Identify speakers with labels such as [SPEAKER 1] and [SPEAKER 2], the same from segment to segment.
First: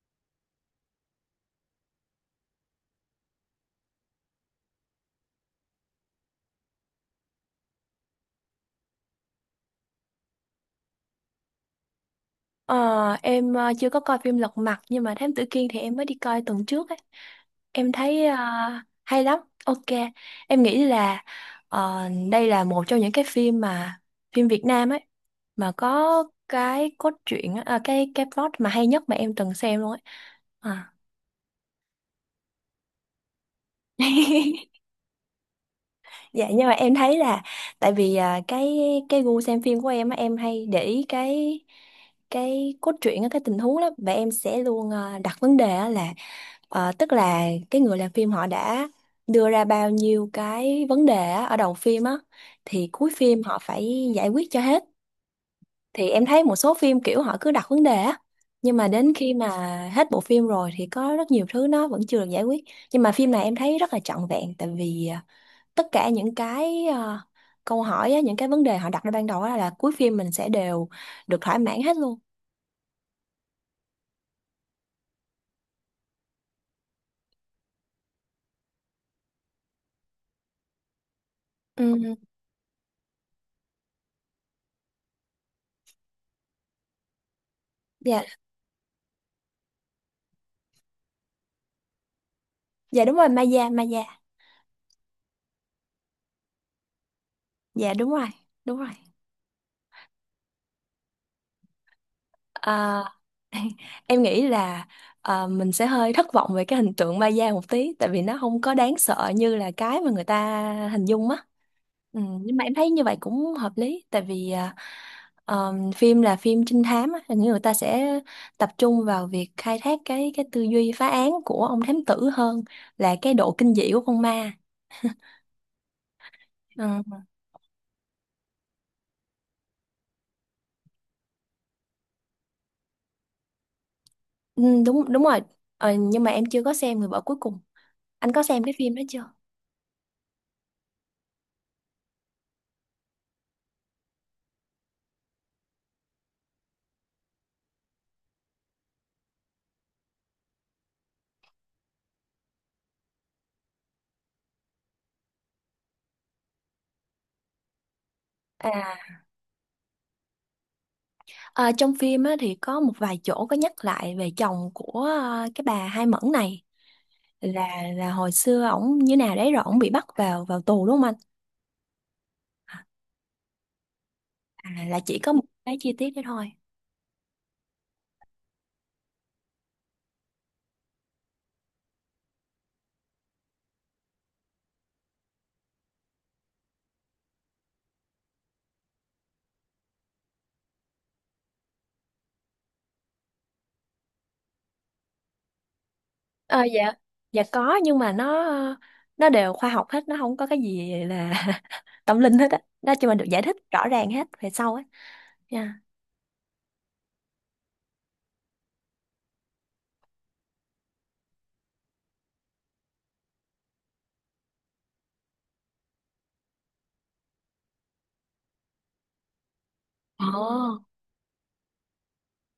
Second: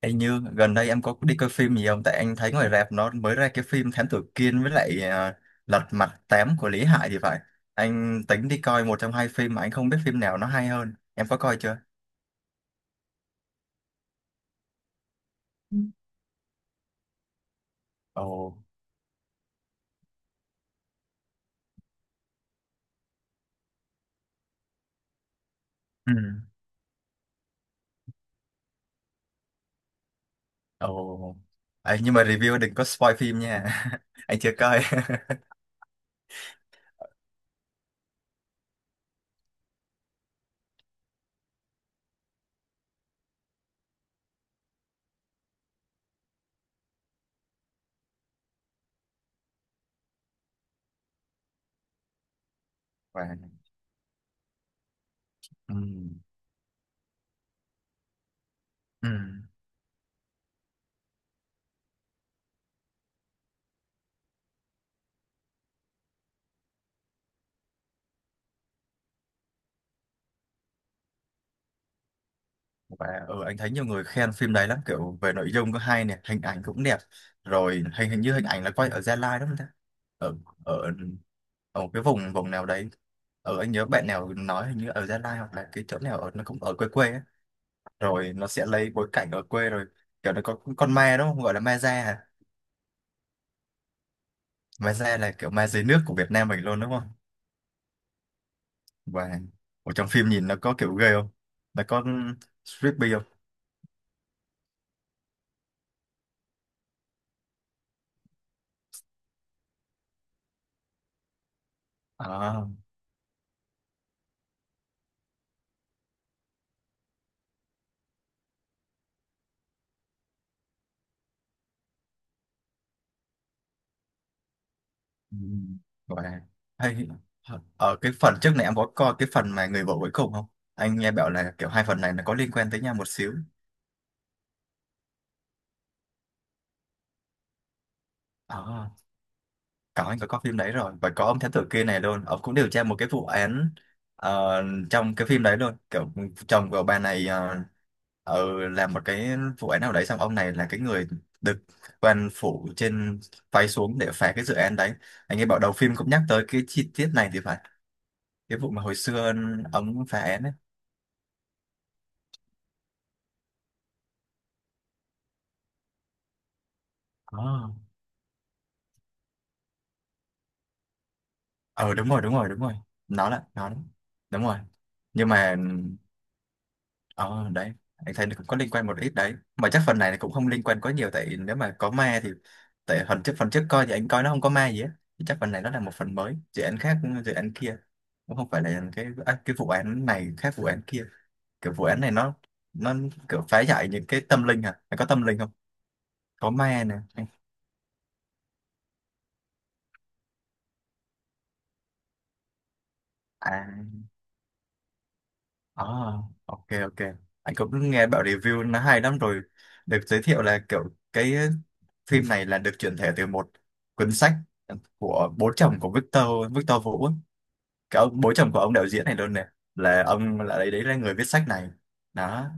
[SPEAKER 1] Anh Như, gần đây em có đi coi phim gì không? Tại anh thấy ngoài rạp nó mới ra cái phim Thám Tử Kiên với lại Lật Mặt Tám của Lý Hải thì phải. Anh tính đi coi một trong hai phim mà anh không biết phim nào nó hay hơn. Em có coi chưa?
[SPEAKER 2] Ờ, em chưa có coi phim Lật Mặt nhưng mà Thám Tử Kiên
[SPEAKER 1] Ừ.
[SPEAKER 2] thì em mới đi coi tuần trước ấy. Em thấy
[SPEAKER 1] Ồ.
[SPEAKER 2] hay lắm. Ok. Em nghĩ là ờ, đây là một trong những cái phim mà phim Việt Nam ấy mà
[SPEAKER 1] Ừ.
[SPEAKER 2] có cái cốt truyện á, cái plot mà hay nhất mà em từng xem luôn ấy. À.
[SPEAKER 1] Ồ. Ấy, nhưng mà review đừng có spoil phim nha. Anh chưa coi.
[SPEAKER 2] Dạ nhưng mà em thấy là tại vì cái gu xem phim của em á, em hay để ý cái cốt truyện á, cái tình huống lắm và em sẽ luôn đặt vấn đề á là tức là cái người làm phim họ đã đưa ra bao nhiêu cái vấn đề á, ở đầu phim á thì cuối
[SPEAKER 1] Và
[SPEAKER 2] phim họ phải giải quyết cho hết.
[SPEAKER 1] ừ.
[SPEAKER 2] Thì em thấy một số phim kiểu họ cứ đặt vấn đề á nhưng mà
[SPEAKER 1] Ừ.
[SPEAKER 2] đến khi mà hết bộ phim rồi thì có rất nhiều thứ nó vẫn chưa được giải quyết. Nhưng mà phim này em thấy rất là trọn vẹn tại vì tất cả những cái câu hỏi á, những cái vấn đề họ đặt ra ban đầu á là cuối phim mình sẽ đều được thỏa mãn hết luôn.
[SPEAKER 1] Và anh thấy nhiều người khen phim đấy lắm, kiểu về nội dung có hay nè, hình ảnh cũng đẹp. Rồi hình hình như hình ảnh là quay ở Gia Lai đúng không ta? Ở ở ở một cái
[SPEAKER 2] Ừ.
[SPEAKER 1] vùng vùng nào đấy, ở anh nhớ bạn nào nói hình như ở Gia Lai hoặc là cái chỗ nào ở nó cũng ở quê quê á,
[SPEAKER 2] Dạ,
[SPEAKER 1] rồi nó sẽ lấy bối cảnh ở quê. Rồi kiểu nó có con ma đúng không, gọi là ma da à?
[SPEAKER 2] dạ, đúng rồi, Maya, Maya.
[SPEAKER 1] Ma da là kiểu ma dưới nước của Việt Nam mình luôn đúng không?
[SPEAKER 2] Dạ, đúng rồi. Đúng rồi.
[SPEAKER 1] Và ở trong phim nhìn nó có kiểu ghê không, nó có
[SPEAKER 2] À,
[SPEAKER 1] creepy không?
[SPEAKER 2] em nghĩ là mình sẽ hơi thất vọng về cái hình tượng ma da một tí tại vì nó không có đáng sợ như là cái mà người ta hình dung á. Ừ, nhưng mà
[SPEAKER 1] À,
[SPEAKER 2] em thấy như vậy cũng hợp lý tại vì phim là phim trinh thám á, hình như người ta sẽ tập trung vào việc khai thác cái tư duy phá án của ông thám tử hơn là cái độ kinh dị của con ma.
[SPEAKER 1] ừ, và hay
[SPEAKER 2] Ừ,
[SPEAKER 1] ở cái phần trước này em có coi cái phần mà người vợ cuối cùng không? Anh nghe bảo là kiểu hai phần này nó có liên quan tới nhau một xíu.
[SPEAKER 2] ừ, đúng đúng rồi. Ờ, nhưng mà em chưa có xem Người Vợ Cuối Cùng. Anh có xem cái
[SPEAKER 1] à,
[SPEAKER 2] phim đó chưa?
[SPEAKER 1] có, anh có coi phim đấy rồi và có ông thám tử kia này luôn, ông cũng điều tra một cái vụ án ờ, trong cái phim đấy luôn, kiểu chồng của bà này làm một cái vụ án nào đấy, xong ông này là cái người được quan phủ trên phái xuống để phá cái dự án đấy. Anh nghe bảo đầu phim cũng nhắc tới cái chi tiết này thì phải, cái vụ mà hồi
[SPEAKER 2] À.
[SPEAKER 1] xưa ông phá án ấy.
[SPEAKER 2] Ờ, trong phim á, thì có một vài chỗ có nhắc lại về chồng của cái bà Hai Mẫn này, là
[SPEAKER 1] À.
[SPEAKER 2] là hồi xưa ổng như nào đấy rồi ổng bị bắt vào vào tù đúng không anh?
[SPEAKER 1] Ờ đúng rồi, đúng rồi, đúng rồi, nó là nó, đúng rồi.
[SPEAKER 2] À, là chỉ
[SPEAKER 1] Nhưng
[SPEAKER 2] có một
[SPEAKER 1] mà,
[SPEAKER 2] cái chi tiết đấy thôi.
[SPEAKER 1] ờ đấy, anh thấy nó cũng có liên quan một ít đấy. Mà chắc phần này là cũng không liên quan quá nhiều, tại nếu mà có ma thì tại phần trước coi thì anh coi nó không có ma gì á. Thì chắc phần này nó là một phần mới, dự án khác, dự án kia. Cũng không phải là cái cái vụ án này khác vụ án kia. Kiểu vụ án này nó kiểu phá giải những cái tâm linh à? Nó có tâm linh không? Có
[SPEAKER 2] Ờ,
[SPEAKER 1] ma
[SPEAKER 2] dạ.
[SPEAKER 1] nè.
[SPEAKER 2] Dạ có, nhưng mà nó đều khoa học hết, nó không có cái gì là tâm linh hết á. Nó chỉ mà được giải
[SPEAKER 1] À.
[SPEAKER 2] thích rõ ràng hết về sau á. Yeah.
[SPEAKER 1] À, ok ok. Anh cũng nghe bảo review nó hay lắm rồi. Được giới thiệu là kiểu cái phim này là được chuyển thể từ một cuốn sách của bố chồng của Victor Victor Vũ ấy. Cái ông bố chồng của ông đạo diễn này luôn này là ông là đấy,
[SPEAKER 2] Ồ,
[SPEAKER 1] đấy là người viết sách này. Đó,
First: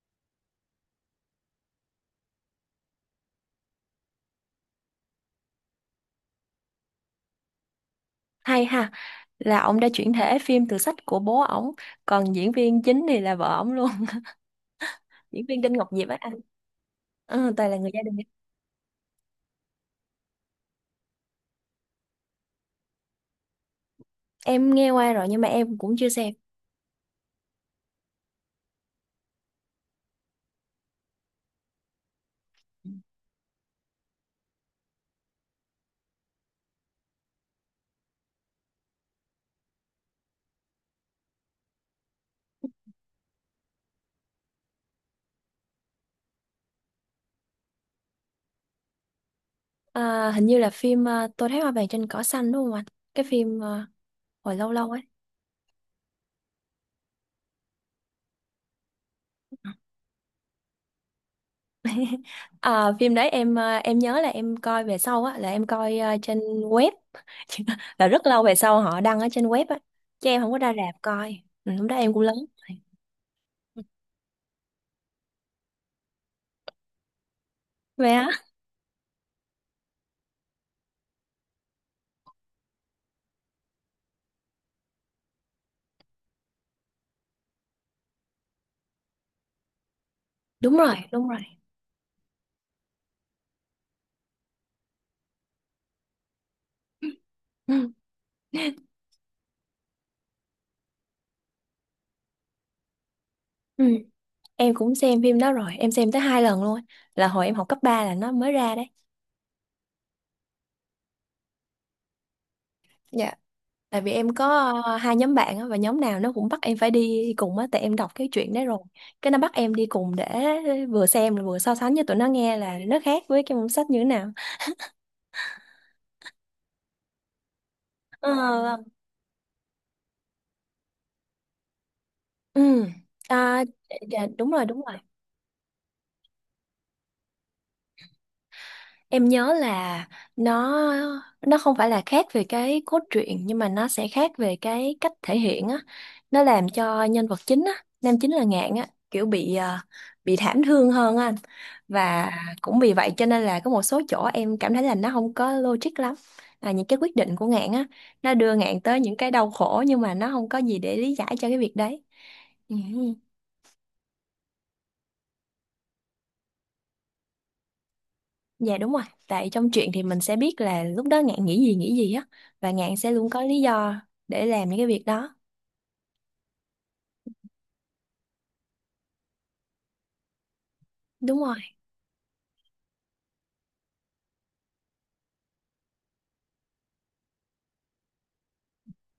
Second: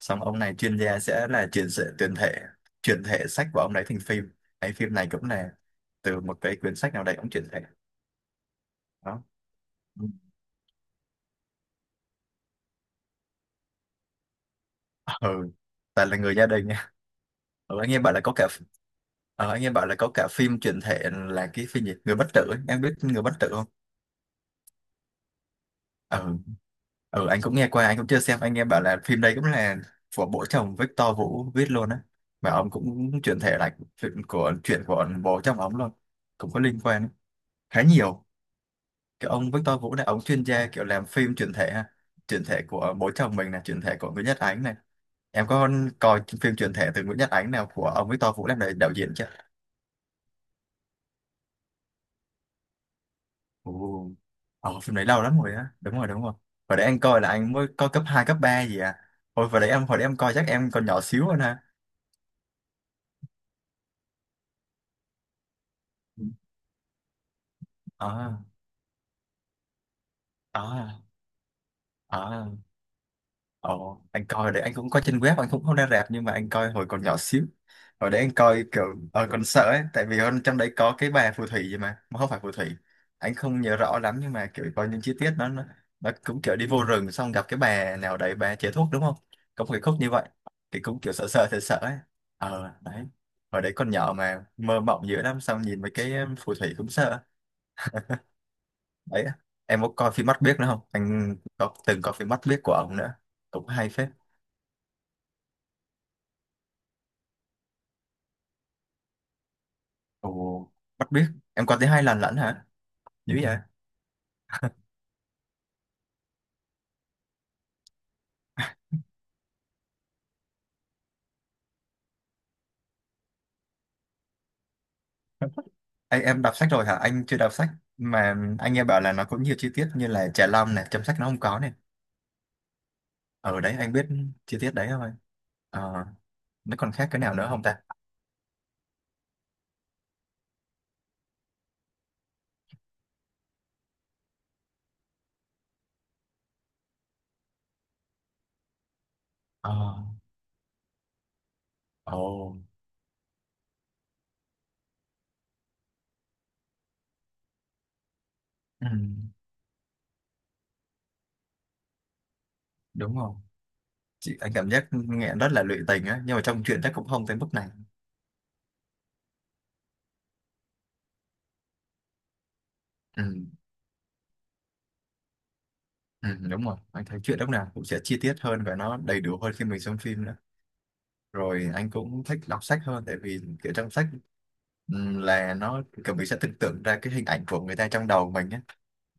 [SPEAKER 1] xong ông này chuyên gia sẽ là chuyển thể sách của ông đấy thành phim. Cái phim này cũng là từ một cái quyển sách nào đấy ông chuyển thể.
[SPEAKER 2] hay ha.
[SPEAKER 1] Đó.
[SPEAKER 2] Là ông đã chuyển thể phim từ sách của bố ổng, còn diễn viên chính thì là vợ ổng luôn. Diễn
[SPEAKER 1] Ừ,
[SPEAKER 2] viên Đinh Ngọc
[SPEAKER 1] ta
[SPEAKER 2] Diệp á
[SPEAKER 1] là người
[SPEAKER 2] anh.
[SPEAKER 1] gia đình.
[SPEAKER 2] Ờ, Tài là
[SPEAKER 1] Ờ,
[SPEAKER 2] người
[SPEAKER 1] anh nghe
[SPEAKER 2] gia
[SPEAKER 1] bảo
[SPEAKER 2] đình.
[SPEAKER 1] là có cả anh nghe bảo là có cả phim chuyển thể là cái phim gì người bất tử ấy. Em biết người bất tử không?
[SPEAKER 2] Em nghe qua rồi nhưng mà em cũng chưa xem.
[SPEAKER 1] Ừ. Ừ, anh cũng nghe qua, anh cũng chưa xem. Anh nghe bảo là phim đây cũng là của bố chồng Victor Vũ viết luôn á, mà ông cũng chuyển thể lại chuyện của bố chồng ông luôn, cũng có liên quan khá nhiều. Cái ông Victor Vũ này ông chuyên gia kiểu làm phim chuyển thể ha, chuyển thể của bố chồng mình, là chuyển thể của Nguyễn Nhật Ánh này. Em có coi phim chuyển thể từ Nguyễn Nhật Ánh nào của ông Victor Vũ làm đạo đạo diễn chưa?
[SPEAKER 2] À, hình như là phim Tôi thấy hoa vàng trên cỏ xanh đúng không anh? Cái phim
[SPEAKER 1] Ồ.
[SPEAKER 2] hồi
[SPEAKER 1] Ờ,
[SPEAKER 2] lâu lâu
[SPEAKER 1] phim
[SPEAKER 2] ấy.
[SPEAKER 1] đấy lâu lắm rồi á. Đúng rồi, đúng rồi. Hồi đấy anh coi là anh mới coi cấp 2 cấp 3 gì à. Hồi đấy em, hồi đấy em coi chắc em còn nhỏ xíu hơn ha.
[SPEAKER 2] À, phim đấy em nhớ là em coi về sau á, là em coi
[SPEAKER 1] Ừ.
[SPEAKER 2] trên web. Là rất
[SPEAKER 1] Ờ,
[SPEAKER 2] lâu về sau họ đăng ở trên web á, chứ em không có
[SPEAKER 1] ờ,
[SPEAKER 2] ra rạp coi. Ừ, lúc đó em cũng lớn
[SPEAKER 1] ờ.
[SPEAKER 2] rồi.
[SPEAKER 1] Ồ, anh coi đấy anh cũng coi trên web, anh cũng không ra rạp, nhưng mà anh coi hồi còn nhỏ xíu.
[SPEAKER 2] Vậy
[SPEAKER 1] Hồi đấy
[SPEAKER 2] hả?
[SPEAKER 1] anh coi kiểu còn sợ ấy, tại vì ở trong đấy có cái bà phù thủy gì mà không phải phù thủy, anh không nhớ rõ lắm, nhưng mà kiểu có những chi tiết nó cũng kiểu đi vô rừng xong gặp cái bà nào đấy, bà chế thuốc đúng không, có một cái khúc như vậy.
[SPEAKER 2] Đúng
[SPEAKER 1] Thì
[SPEAKER 2] rồi,
[SPEAKER 1] cũng kiểu sợ
[SPEAKER 2] đúng rồi.
[SPEAKER 1] sợ sợ sợ ấy. Ờ đấy, hồi đấy con nhỏ mà mơ mộng dữ lắm, xong nhìn mấy cái phù thủy cũng sợ
[SPEAKER 2] Ừ.
[SPEAKER 1] đấy. Em có coi phim mắt biếc nữa không, anh có từng coi phim mắt biếc của ông nữa, cũng
[SPEAKER 2] Ừ.
[SPEAKER 1] hay phết.
[SPEAKER 2] Em cũng xem phim đó rồi, em xem tới 2 lần luôn. Là hồi em học cấp 3 là nó mới ra đấy.
[SPEAKER 1] Ồ, bắt biết. Em có tới hai lần lận hả?
[SPEAKER 2] Dạ.
[SPEAKER 1] Như vậy?
[SPEAKER 2] Tại vì em có hai nhóm bạn á, và nhóm nào nó cũng bắt em phải đi cùng á, tại em đọc cái chuyện đấy rồi. Cái nó bắt em đi cùng để vừa xem là vừa so sánh cho tụi nó nghe là nó khác với cái môn sách như thế nào.
[SPEAKER 1] Anh, em đọc sách rồi hả? Anh chưa đọc sách,
[SPEAKER 2] Ờ,
[SPEAKER 1] mà anh nghe bảo là nó có nhiều chi tiết như là trà long này, chấm sách nó không có này.
[SPEAKER 2] ừ.
[SPEAKER 1] Ở
[SPEAKER 2] À,
[SPEAKER 1] đấy anh
[SPEAKER 2] dạ,
[SPEAKER 1] biết
[SPEAKER 2] dạ, đúng
[SPEAKER 1] chi
[SPEAKER 2] rồi,
[SPEAKER 1] tiết
[SPEAKER 2] đúng
[SPEAKER 1] đấy
[SPEAKER 2] rồi.
[SPEAKER 1] thôi. Ờ, nó còn khác cái nào nữa không ta?
[SPEAKER 2] Em nhớ là nó nó không phải là khác về cái cốt truyện nhưng mà nó sẽ khác về cái cách thể hiện á. Nó làm cho nhân vật chính á, nam chính là Ngạn á, kiểu
[SPEAKER 1] Ờ,
[SPEAKER 2] bị thảm thương hơn á anh. Và
[SPEAKER 1] ồ,
[SPEAKER 2] cũng vì vậy cho nên là có một số chỗ em cảm thấy là nó không có logic lắm. À, những cái quyết định của Ngạn á, nó đưa Ngạn
[SPEAKER 1] ừ,
[SPEAKER 2] tới những cái đau khổ nhưng mà nó không có gì để lý giải cho cái việc đấy. Ừ.
[SPEAKER 1] đúng rồi. Chị, anh cảm giác nghe rất là lụy tình á, nhưng mà trong truyện chắc cũng không tới mức này.
[SPEAKER 2] Dạ đúng rồi, tại trong truyện thì mình sẽ biết là lúc đó Ngạn nghĩ gì, nghĩ gì á, và Ngạn sẽ
[SPEAKER 1] Ừ,
[SPEAKER 2] luôn có lý do để làm những cái việc đó.
[SPEAKER 1] ừ, đúng rồi. Anh thấy truyện lúc nào cũng sẽ chi tiết hơn và nó đầy đủ hơn khi mình xem phim nữa.
[SPEAKER 2] Đúng rồi.
[SPEAKER 1] Rồi anh cũng thích đọc sách hơn, tại vì kiểu trong sách là nó kiểu mình sẽ tưởng tượng ra cái hình ảnh của người ta trong đầu mình á,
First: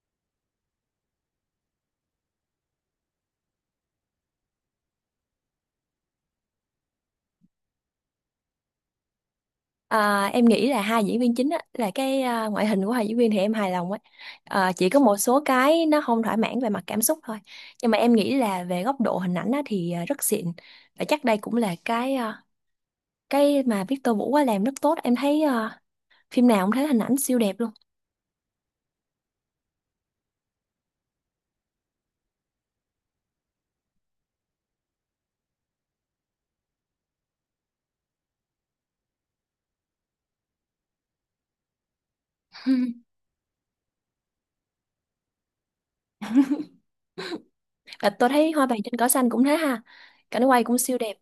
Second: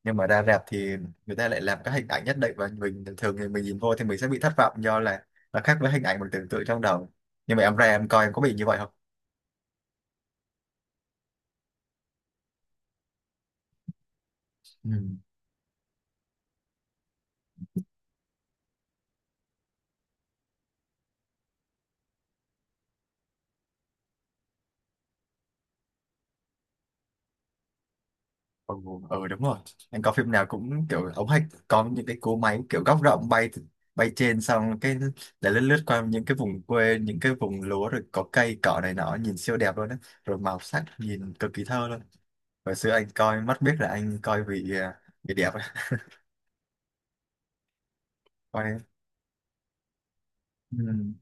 [SPEAKER 1] nhưng mà ra rạp thì người ta lại làm các hình ảnh nhất định và mình thường thì mình nhìn vô thì mình sẽ bị thất vọng, do là nó khác với hình ảnh mình tưởng tượng trong đầu. Nhưng mà em ra em coi em có bị như vậy không?
[SPEAKER 2] À, em nghĩ là hai diễn viên chính á, là cái ngoại hình của hai diễn viên thì em hài lòng ấy. À, chỉ
[SPEAKER 1] Ừ.
[SPEAKER 2] có một số cái nó không thỏa mãn về mặt cảm xúc thôi. Nhưng mà em nghĩ là về góc độ hình ảnh á thì rất xịn. Và chắc đây cũng là cái mà Victor Vũ á làm rất tốt. Em thấy phim nào cũng thấy hình ảnh siêu đẹp luôn.
[SPEAKER 1] Ừ, đúng rồi, anh coi phim nào cũng kiểu ống hạch, có những cái cỗ máy kiểu góc rộng bay bay trên xong cái để lướt lướt qua những cái vùng quê những cái vùng lúa, rồi có cây cỏ này nọ nhìn siêu đẹp luôn á, rồi màu sắc nhìn cực kỳ thơ luôn. Hồi xưa anh coi mắt biết là anh coi vì đẹp á.
[SPEAKER 2] Và tôi thấy Hoa vàng
[SPEAKER 1] Coi.
[SPEAKER 2] trên cỏ xanh cũng thế ha. Cảnh quay cũng siêu đẹp.
[SPEAKER 1] Ừ,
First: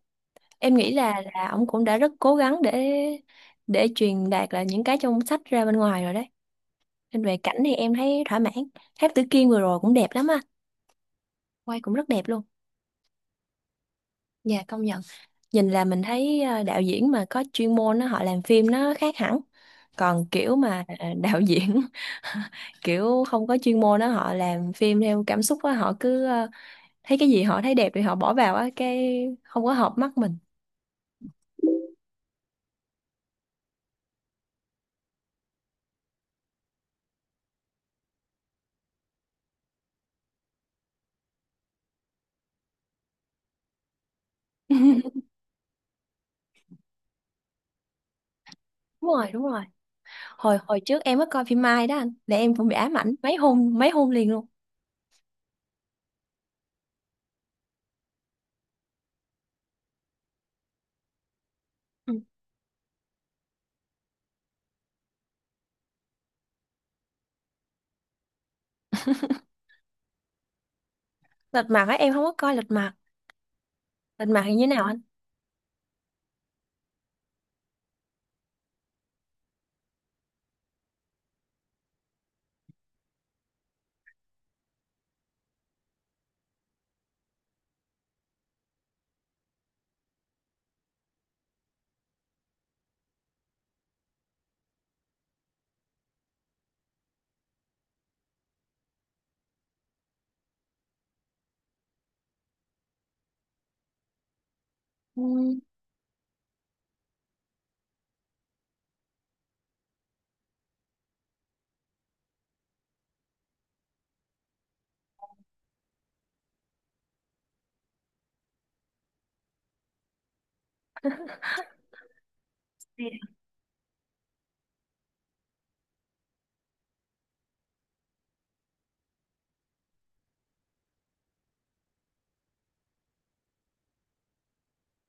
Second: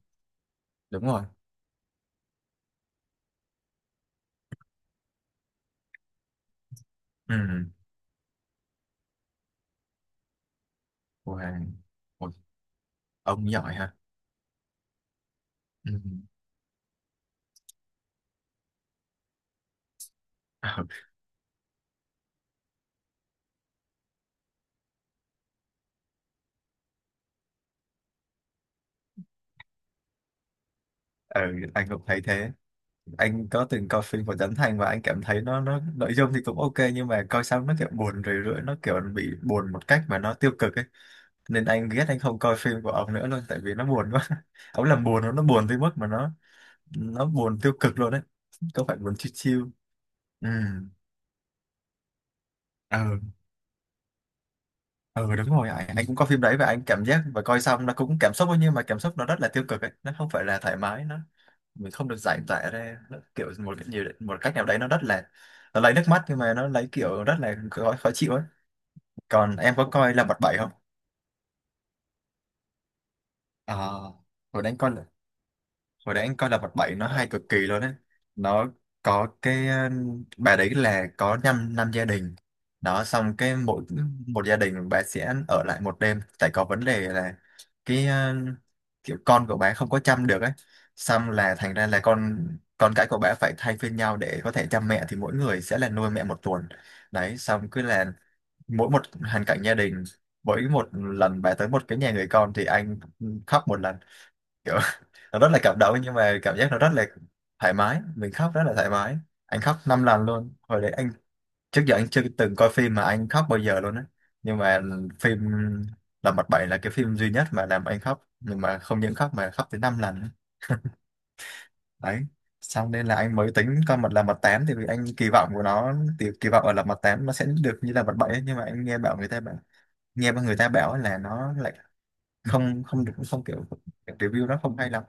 [SPEAKER 2] Em nghĩ
[SPEAKER 1] đúng rồi.
[SPEAKER 2] là ông cũng đã rất cố gắng để truyền đạt là những cái trong sách ra bên ngoài rồi đấy, nên
[SPEAKER 1] Ừ.
[SPEAKER 2] về cảnh thì em thấy thỏa mãn. Tháp Tử Kiên vừa rồi cũng đẹp lắm á,
[SPEAKER 1] Wow.
[SPEAKER 2] quay cũng rất đẹp
[SPEAKER 1] Ôi,
[SPEAKER 2] luôn.
[SPEAKER 1] ông giỏi ha.
[SPEAKER 2] Dạ, công nhận. Nhìn là
[SPEAKER 1] Ừ.
[SPEAKER 2] mình thấy đạo diễn mà có chuyên môn á họ làm phim nó khác hẳn. Còn kiểu mà
[SPEAKER 1] Ừ.
[SPEAKER 2] đạo diễn kiểu không có chuyên môn á, họ làm phim theo cảm xúc á, họ cứ thấy cái gì họ thấy đẹp thì họ bỏ vào á, cái không có hợp mắt mình.
[SPEAKER 1] Ừ, anh cũng thấy thế. Anh có từng coi phim của Trấn Thành và anh cảm thấy nó nội dung thì cũng ok, nhưng mà coi xong nó kiểu buồn rười rượi, nó kiểu bị buồn một cách mà nó tiêu cực ấy. Nên anh ghét, anh không coi phim của ông nữa luôn, tại vì nó buồn quá. Ông làm buồn, nó buồn tới mức mà nó buồn tiêu cực luôn đấy. Có phải
[SPEAKER 2] Đúng
[SPEAKER 1] buồn
[SPEAKER 2] rồi,
[SPEAKER 1] chill
[SPEAKER 2] đúng
[SPEAKER 1] chill?
[SPEAKER 2] rồi.
[SPEAKER 1] ừ
[SPEAKER 2] Hồi hồi trước em có coi phim Mai đó anh, là em cũng bị ám ảnh
[SPEAKER 1] ừ
[SPEAKER 2] mấy hôm, mấy hôm liền luôn.
[SPEAKER 1] ừ đúng rồi anh cũng có phim đấy và anh cảm giác và coi xong nó cũng cảm xúc thôi, nhưng mà cảm xúc nó rất là tiêu cực ấy. Nó không phải là thoải mái, nó mình không
[SPEAKER 2] Ừ.
[SPEAKER 1] được giải tỏa ra, nó kiểu một cái nhiều một cách nào đấy, nó rất là nó lấy nước mắt nhưng mà nó lấy kiểu rất là khó chịu ấy. Còn em có coi là bật bảy không?
[SPEAKER 2] Lật mặt á, em không có coi lật mặt.
[SPEAKER 1] À,
[SPEAKER 2] Lật mặt thì như
[SPEAKER 1] hồi
[SPEAKER 2] thế
[SPEAKER 1] đấy anh
[SPEAKER 2] nào
[SPEAKER 1] coi,
[SPEAKER 2] anh?
[SPEAKER 1] hồi đấy anh coi là vật bảy nó hay cực kỳ luôn đấy. Nó có cái bà đấy là có năm năm gia đình đó, xong cái mỗi một gia đình bà sẽ ở lại một đêm, tại có vấn đề là cái kiểu con của bà không có chăm được ấy, xong là thành ra là con cái của bà phải thay phiên nhau để có thể chăm mẹ, thì mỗi người sẽ là nuôi mẹ một tuần. Đấy, xong cứ là mỗi một hoàn cảnh gia đình, mỗi một lần bà tới một cái nhà người con thì anh khóc một lần. Nó rất
[SPEAKER 2] Ừ.
[SPEAKER 1] là cảm động, nhưng mà cảm giác nó rất là thoải mái, mình khóc rất là thoải mái. Anh khóc năm lần luôn hồi đấy anh. Trước giờ anh chưa từng coi phim mà anh khóc bao giờ luôn á, nhưng mà phim Lật Mặt Bảy là cái phim duy nhất mà làm anh khóc, nhưng mà không những khóc mà khóc tới năm lần đấy. Xong nên là anh mới tính coi mặt là mặt tám, thì vì anh kỳ vọng của nó, thì kỳ vọng ở là mặt tám nó sẽ được như là mặt bảy ấy. Nhưng mà anh nghe bảo người ta bảo nghe người ta bảo là nó lại không không được, không kiểu review nó không hay lắm.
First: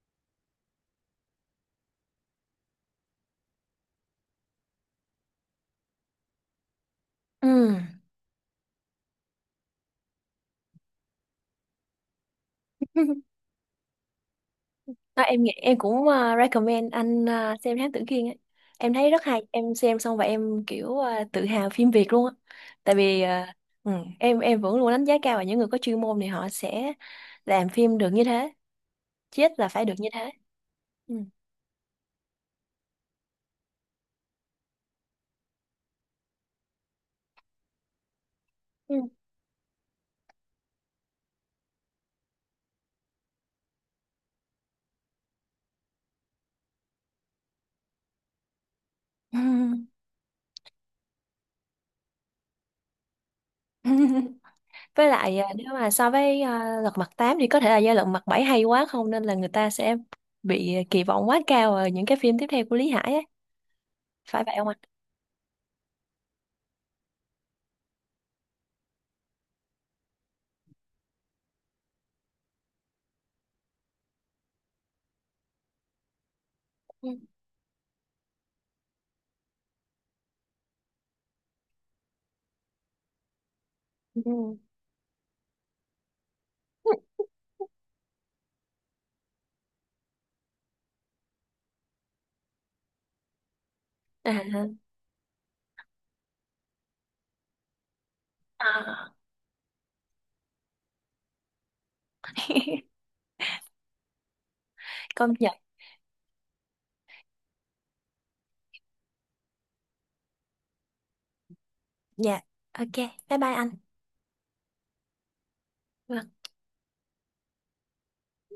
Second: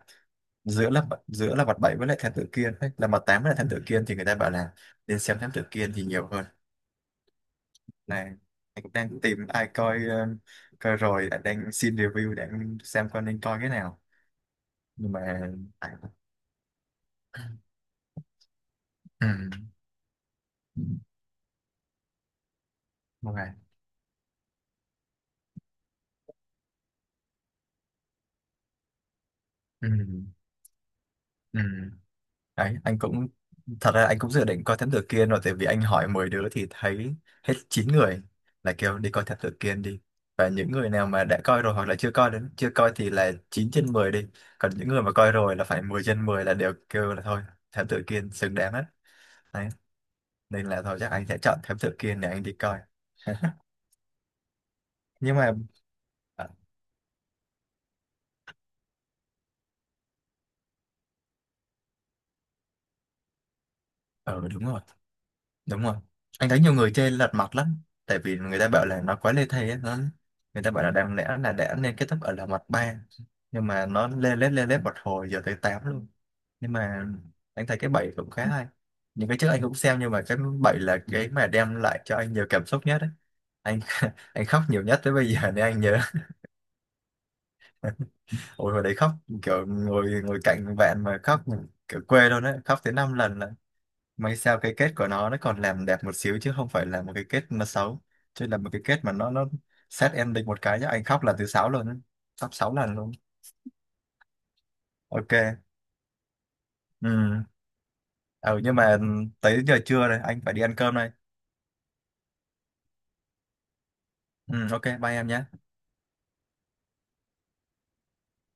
[SPEAKER 1] Giữa mặt bảy với lại thám tử kiên ấy, là mặt tám với lại thám tử kiên, thì người ta bảo là nên xem thám tử kiên thì nhiều hơn
[SPEAKER 2] Ừ.
[SPEAKER 1] này. Anh cũng đang tìm ai coi coi rồi anh đang xin review để anh xem coi nên coi cái nào. Nhưng mà
[SPEAKER 2] Đó, em nghĩ em
[SPEAKER 1] à,
[SPEAKER 2] cũng recommend anh xem Thám Tử Kiên ấy. Em thấy rất
[SPEAKER 1] ừ.
[SPEAKER 2] hay, em xem xong và em kiểu tự hào phim Việt luôn á. Tại vì
[SPEAKER 1] ok.
[SPEAKER 2] ừ, em vẫn luôn đánh giá cao vào những người có chuyên môn, thì họ sẽ làm phim được như thế, chết là phải
[SPEAKER 1] Ừ.
[SPEAKER 2] được như thế. Ừ.
[SPEAKER 1] Ừ. Đấy, anh cũng thật ra anh cũng dự định coi Thám Tử Kiên rồi, tại vì anh hỏi 10 đứa thì thấy hết 9 người là kêu đi coi Thám Tử Kiên đi. Và những người nào mà đã coi rồi hoặc là chưa coi chưa coi thì là 9/10 đi, còn những người mà coi rồi là phải 10/10, là đều kêu là thôi Thám Tử Kiên xứng đáng hết.
[SPEAKER 2] Ừ.
[SPEAKER 1] Đấy. Nên là thôi chắc anh sẽ chọn Thám Tử Kiên để anh đi coi.
[SPEAKER 2] Với
[SPEAKER 1] Nhưng
[SPEAKER 2] lại
[SPEAKER 1] mà
[SPEAKER 2] nếu mà so với
[SPEAKER 1] ờ
[SPEAKER 2] lật mặt tám thì có thể là do lật mặt bảy hay quá không, nên là người ta sẽ bị kỳ vọng quá cao ở những cái phim tiếp theo của Lý Hải ấy. Phải
[SPEAKER 1] ừ,
[SPEAKER 2] vậy
[SPEAKER 1] đúng
[SPEAKER 2] không anh?
[SPEAKER 1] rồi, đúng rồi, anh thấy nhiều người chơi lật mặt lắm, tại vì người ta bảo là nó quá lê thê á. Nó người ta bảo là đáng lẽ là đã nên kết thúc ở là mặt ba, nhưng mà nó lê lết một hồi giờ tới 8 luôn. Nhưng mà
[SPEAKER 2] Ừ.
[SPEAKER 1] anh thấy cái bảy cũng khá hay, những cái trước anh cũng xem, nhưng mà cái bảy là cái mà đem lại cho anh nhiều cảm xúc nhất ấy. Anh anh
[SPEAKER 2] Ừ.
[SPEAKER 1] khóc nhiều nhất tới bây giờ nên anh nhớ. Ôi hồi đấy khóc, kiểu ngồi ngồi cạnh bạn mà khóc, kiểu quê luôn đấy, khóc tới 5 lần. May
[SPEAKER 2] À,
[SPEAKER 1] sao cái kết của nó còn làm đẹp một xíu chứ không phải là một cái kết nó xấu, chứ là một cái kết mà
[SPEAKER 2] à.
[SPEAKER 1] nó sad ending một cái chứ anh khóc là thứ sáu luôn á. Khóc sáu lần luôn.
[SPEAKER 2] Công nhận.
[SPEAKER 1] Ok. Ừ. Ừ nhưng mà tới giờ trưa rồi anh phải đi ăn cơm đây.
[SPEAKER 2] Dạ. Ok. Bye bye anh.
[SPEAKER 1] Ừ ok, bye em nhé.
[SPEAKER 2] Vâng.